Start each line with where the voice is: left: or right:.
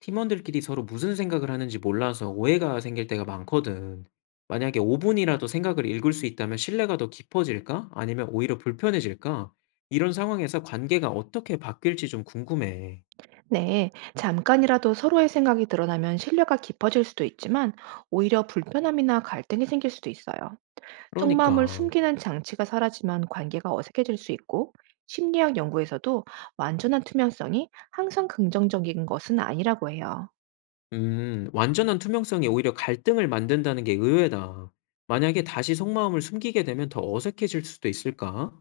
left: 팀원들끼리 서로 무슨 생각을 하는지 몰라서 오해가 생길 때가 많거든. 만약에 5분이라도 생각을 읽을 수 있다면 신뢰가 더 깊어질까? 아니면 오히려 불편해질까? 이런 상황에서 관계가 어떻게 바뀔지 좀 궁금해.
right: 네, 잠깐이라도 서로의 생각이 드러나면 신뢰가 깊어질 수도 있지만 오히려 불편함이나 갈등이 생길 수도 있어요. 속마음을
left: 그러니까,
right: 숨기는 장치가 사라지면 관계가 어색해질 수 있고 심리학 연구에서도 완전한 투명성이 항상 긍정적인 것은 아니라고 해요.
left: 완전한 투명성이 오히려 갈등을 만든다는 게 의외다. 만약에 다시 속마음을 숨기게 되면 더 어색해질 수도 있을까?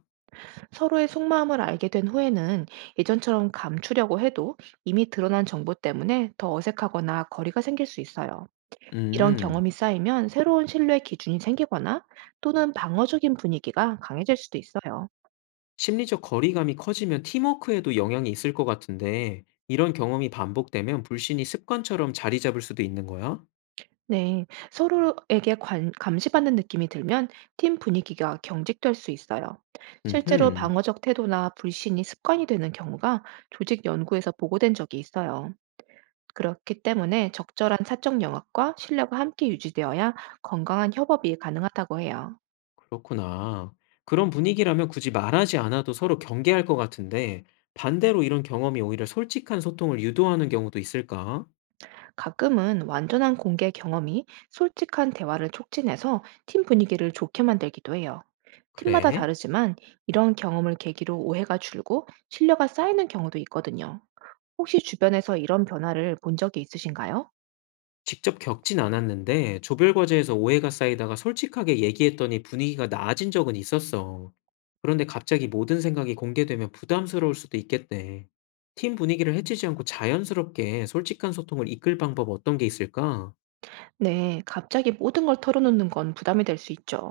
right: 서로의 속마음을 알게 된 후에는 예전처럼 감추려고 해도 이미 드러난 정보 때문에 더 어색하거나 거리가 생길 수 있어요. 이런
left: 음.
right: 경험이 쌓이면 새로운 신뢰 기준이 생기거나 또는 방어적인 분위기가 강해질 수도 있어요.
left: 심리적 거리감이 커지면 팀워크에도 영향이 있을 것 같은데, 이런 경험이 반복되면 불신이 습관처럼 자리 잡을 수도 있는 거야?
right: 네, 서로에게 감시받는 느낌이 들면 팀 분위기가 경직될 수 있어요. 실제로
left: 음흠,
right: 방어적 태도나 불신이 습관이 되는 경우가 조직 연구에서 보고된 적이 있어요. 그렇기 때문에 적절한 사적 영합과 신뢰가 함께 유지되어야 건강한 협업이 가능하다고 해요.
left: 그렇구나. 그런 분위기라면 굳이 말하지 않아도 서로 경계할 것 같은데, 반대로 이런 경험이 오히려 솔직한 소통을 유도하는 경우도 있을까?
right: 가끔은 완전한 공개 경험이 솔직한 대화를 촉진해서 팀 분위기를 좋게 만들기도 해요. 팀마다
left: 그래?
right: 다르지만 이런 경험을 계기로 오해가 줄고 신뢰가 쌓이는 경우도 있거든요. 혹시 주변에서 이런 변화를 본 적이 있으신가요?
left: 직접 겪진 않았는데 조별 과제에서 오해가 쌓이다가 솔직하게 얘기했더니 분위기가 나아진 적은 있었어. 그런데 갑자기 모든 생각이 공개되면 부담스러울 수도 있겠네. 팀 분위기를 해치지 않고 자연스럽게 솔직한 소통을 이끌 방법 어떤 게 있을까?
right: 네, 갑자기 모든 걸 털어놓는 건 부담이 될 수 있죠.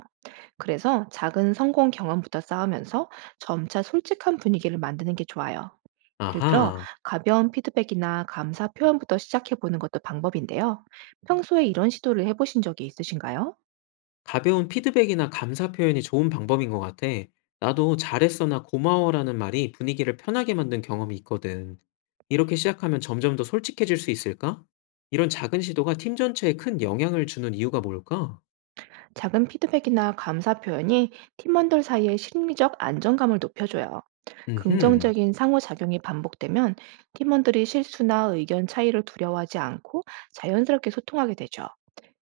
right: 그래서 작은 성공 경험부터 쌓으면서 점차 솔직한 분위기를 만드는 게 좋아요. 예를 들어
left: 아하.
right: 가벼운 피드백이나 감사 표현부터 시작해 보는 것도 방법인데요. 평소에 이런 시도를 해보신 적이 있으신가요?
left: 가벼운 피드백이나 감사 표현이 좋은 방법인 것 같아. 나도 잘했어나 고마워라는 말이 분위기를 편하게 만든 경험이 있거든. 이렇게 시작하면 점점 더 솔직해질 수 있을까? 이런 작은 시도가 팀 전체에 큰 영향을 주는 이유가 뭘까?
right: 작은 피드백이나 감사 표현이 팀원들 사이의 심리적 안정감을 높여줘요.
left: 음흠,
right: 긍정적인 상호작용이 반복되면 팀원들이 실수나 의견 차이를 두려워하지 않고 자연스럽게 소통하게 되죠.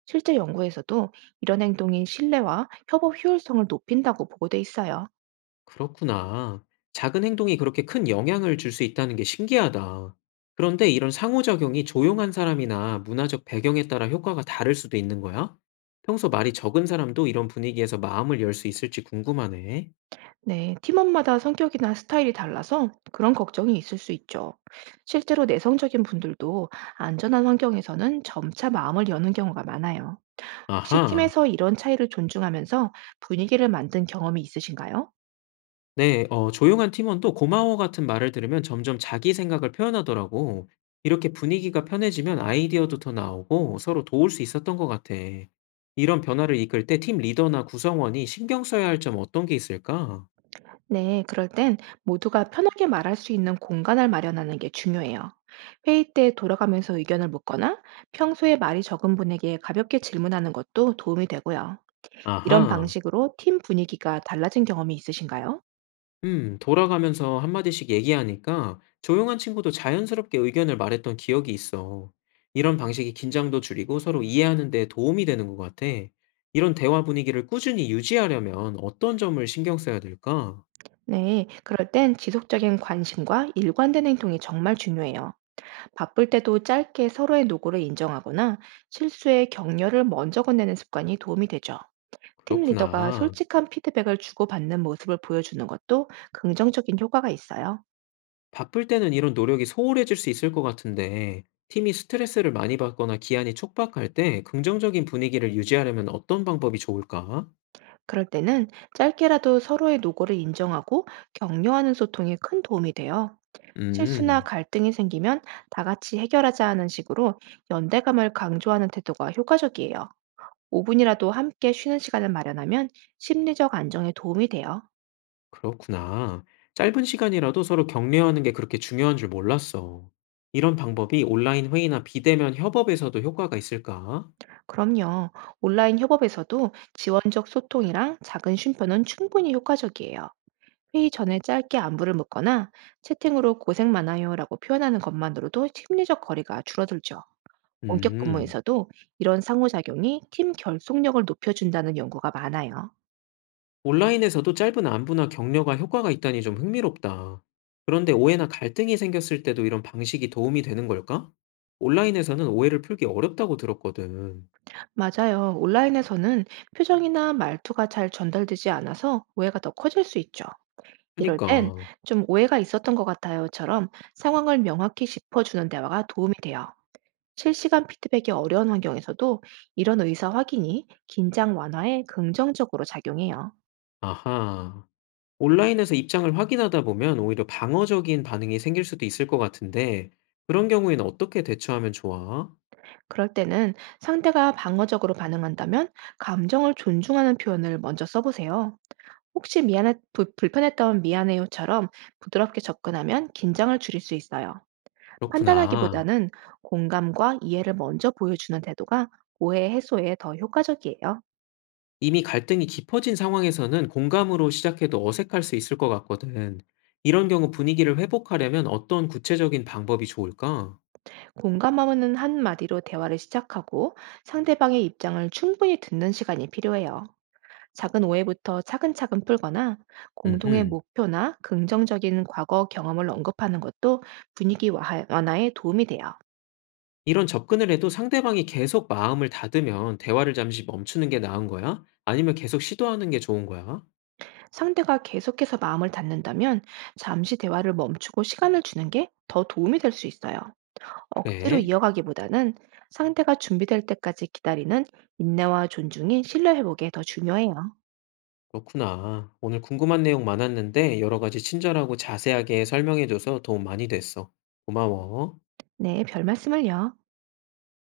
right: 실제 연구에서도 이런 행동이 신뢰와 협업 효율성을 높인다고 보고돼 있어요.
left: 그렇구나. 작은 행동이 그렇게 큰 영향을 줄 수 있다는 게 신기하다. 그런데 이런 상호작용이 조용한 사람이나 문화적 배경에 따라 효과가 다를 수도 있는 거야? 평소 말이 적은 사람도 이런 분위기에서 마음을 열 수 있을지 궁금하네.
right: 네, 팀원마다 성격이나 스타일이 달라서 그런 걱정이 있을 수 있죠. 실제로 내성적인 분들도 안전한 환경에서는 점차 마음을 여는 경우가 많아요. 혹시
left: 아하.
right: 팀에서 이런 차이를 존중하면서 분위기를 만든 경험이 있으신가요?
left: 네. 조용한 팀원도 "고마워." 같은 말을 들으면 점점 자기 생각을 표현하더라고. 이렇게 분위기가 편해지면 아이디어도 더 나오고 서로 도울 수 있었던 것 같아. 이런 변화를 이끌 때 팀 리더나 구성원이 신경 써야 할 점 어떤 게 있을까?
right: 네, 그럴 땐 모두가 편하게 말할 수 있는 공간을 마련하는 게 중요해요. 회의 때 돌아가면서 의견을 묻거나 평소에 말이 적은 분에게 가볍게 질문하는 것도 도움이 되고요. 이런
left: 아하.
right: 방식으로 팀 분위기가 달라진 경험이 있으신가요?
left: 돌아가면서 한마디씩 얘기하니까 조용한 친구도 자연스럽게 의견을 말했던 기억이 있어. 이런 방식이 긴장도 줄이고 서로 이해하는 데 도움이 되는 것 같아. 이런 대화 분위기를 꾸준히 유지하려면 어떤 점을 신경 써야 될까?
right: 네, 그럴 땐 지속적인 관심과 일관된 행동이 정말 중요해요. 바쁠 때도 짧게 서로의 노고를 인정하거나 실수의 격려를 먼저 건네는 습관이 도움이 되죠. 팀 리더가
left: 그렇구나.
right: 솔직한 피드백을 주고받는 모습을 보여주는 것도 긍정적인 효과가 있어요.
left: 바쁠 때는 이런 노력이 소홀해질 수 있을 것 같은데, 팀이 스트레스를 많이 받거나 기한이 촉박할 때 긍정적인 분위기를 유지하려면 어떤 방법이 좋을까?
right: 그럴 때는 짧게라도 서로의 노고를 인정하고 격려하는 소통이 큰 도움이 돼요. 실수나
left: 음.
right: 갈등이 생기면 다 같이 해결하자 하는 식으로 연대감을 강조하는 태도가 효과적이에요. 5분이라도 함께 쉬는 시간을 마련하면 심리적 안정에 도움이 돼요.
left: 그렇구나. 짧은 시간이라도 서로 격려하는 게 그렇게 중요한 줄 몰랐어. 이런 방법이 온라인 회의나 비대면 협업에서도 효과가 있을까?
right: 그럼요. 온라인 협업에서도 지원적 소통이랑 작은 쉼표는 충분히 효과적이에요. 회의 전에 짧게 안부를 묻거나 채팅으로 고생 많아요라고 표현하는 것만으로도 심리적 거리가 줄어들죠. 원격
left: 음,
right: 근무에서도 이런 상호작용이 팀 결속력을 높여준다는 연구가 많아요.
left: 온라인에서도 짧은 안부나 격려가 효과가 있다니 좀 흥미롭다. 그런데 오해나 갈등이 생겼을 때도 이런 방식이 도움이 되는 걸까? 온라인에서는 오해를 풀기 어렵다고 들었거든.
right: 맞아요. 온라인에서는 표정이나 말투가 잘 전달되지 않아서 오해가 더 커질 수 있죠. 이럴 땐
left: 그러니까,
right: "좀 오해가 있었던 것 같아요."처럼 상황을 명확히 짚어주는 대화가 도움이 돼요. 실시간 피드백이 어려운 환경에서도 이런 의사 확인이 긴장 완화에 긍정적으로 작용해요.
left: 아하. 온라인에서 입장을 확인하다 보면 오히려 방어적인 반응이 생길 수도 있을 것 같은데 그런 경우에는 어떻게 대처하면 좋아?
right: 그럴 때는 상대가 방어적으로 반응한다면 감정을 존중하는 표현을 먼저 써보세요. "혹시 미안해 불 불편했던 미안해요."처럼 부드럽게 접근하면 긴장을 줄일 수 있어요.
left: 그렇구나.
right: 판단하기보다는 공감과 이해를 먼저 보여주는 태도가 오해 해소에 더 효과적이에요.
left: 이미 갈등이 깊어진 상황에서는 공감으로 시작해도 어색할 수 있을 것 같거든. 이런 경우 분위기를 회복하려면 어떤 구체적인 방법이 좋을까?
right: 공감하는 한마디로 대화를 시작하고 상대방의 입장을 충분히 듣는 시간이 필요해요. 작은 오해부터 차근차근 풀거나 공동의
left: 음흠.
right: 목표나 긍정적인 과거 경험을 언급하는 것도 분위기 완화에 도움이 돼요.
left: 이런 접근을 해도 상대방이 계속 마음을 닫으면 대화를 잠시 멈추는 게 나은 거야? 아니면 계속 시도하는 게 좋은 거야?
right: 상대가 계속해서 마음을 닫는다면 잠시 대화를 멈추고 시간을 주는 게 더 도움이 될 수 있어요. 억지로
left: 그래?
right: 이어가기보다는 상대가 준비될 때까지 기다리는 인내와 존중이 신뢰 회복에 더 중요해요.
left: 그렇구나. 오늘 궁금한 내용 많았는데 여러 가지 친절하고 자세하게 설명해줘서 도움 많이 됐어. 고마워.
right: 네, 별 말씀을요.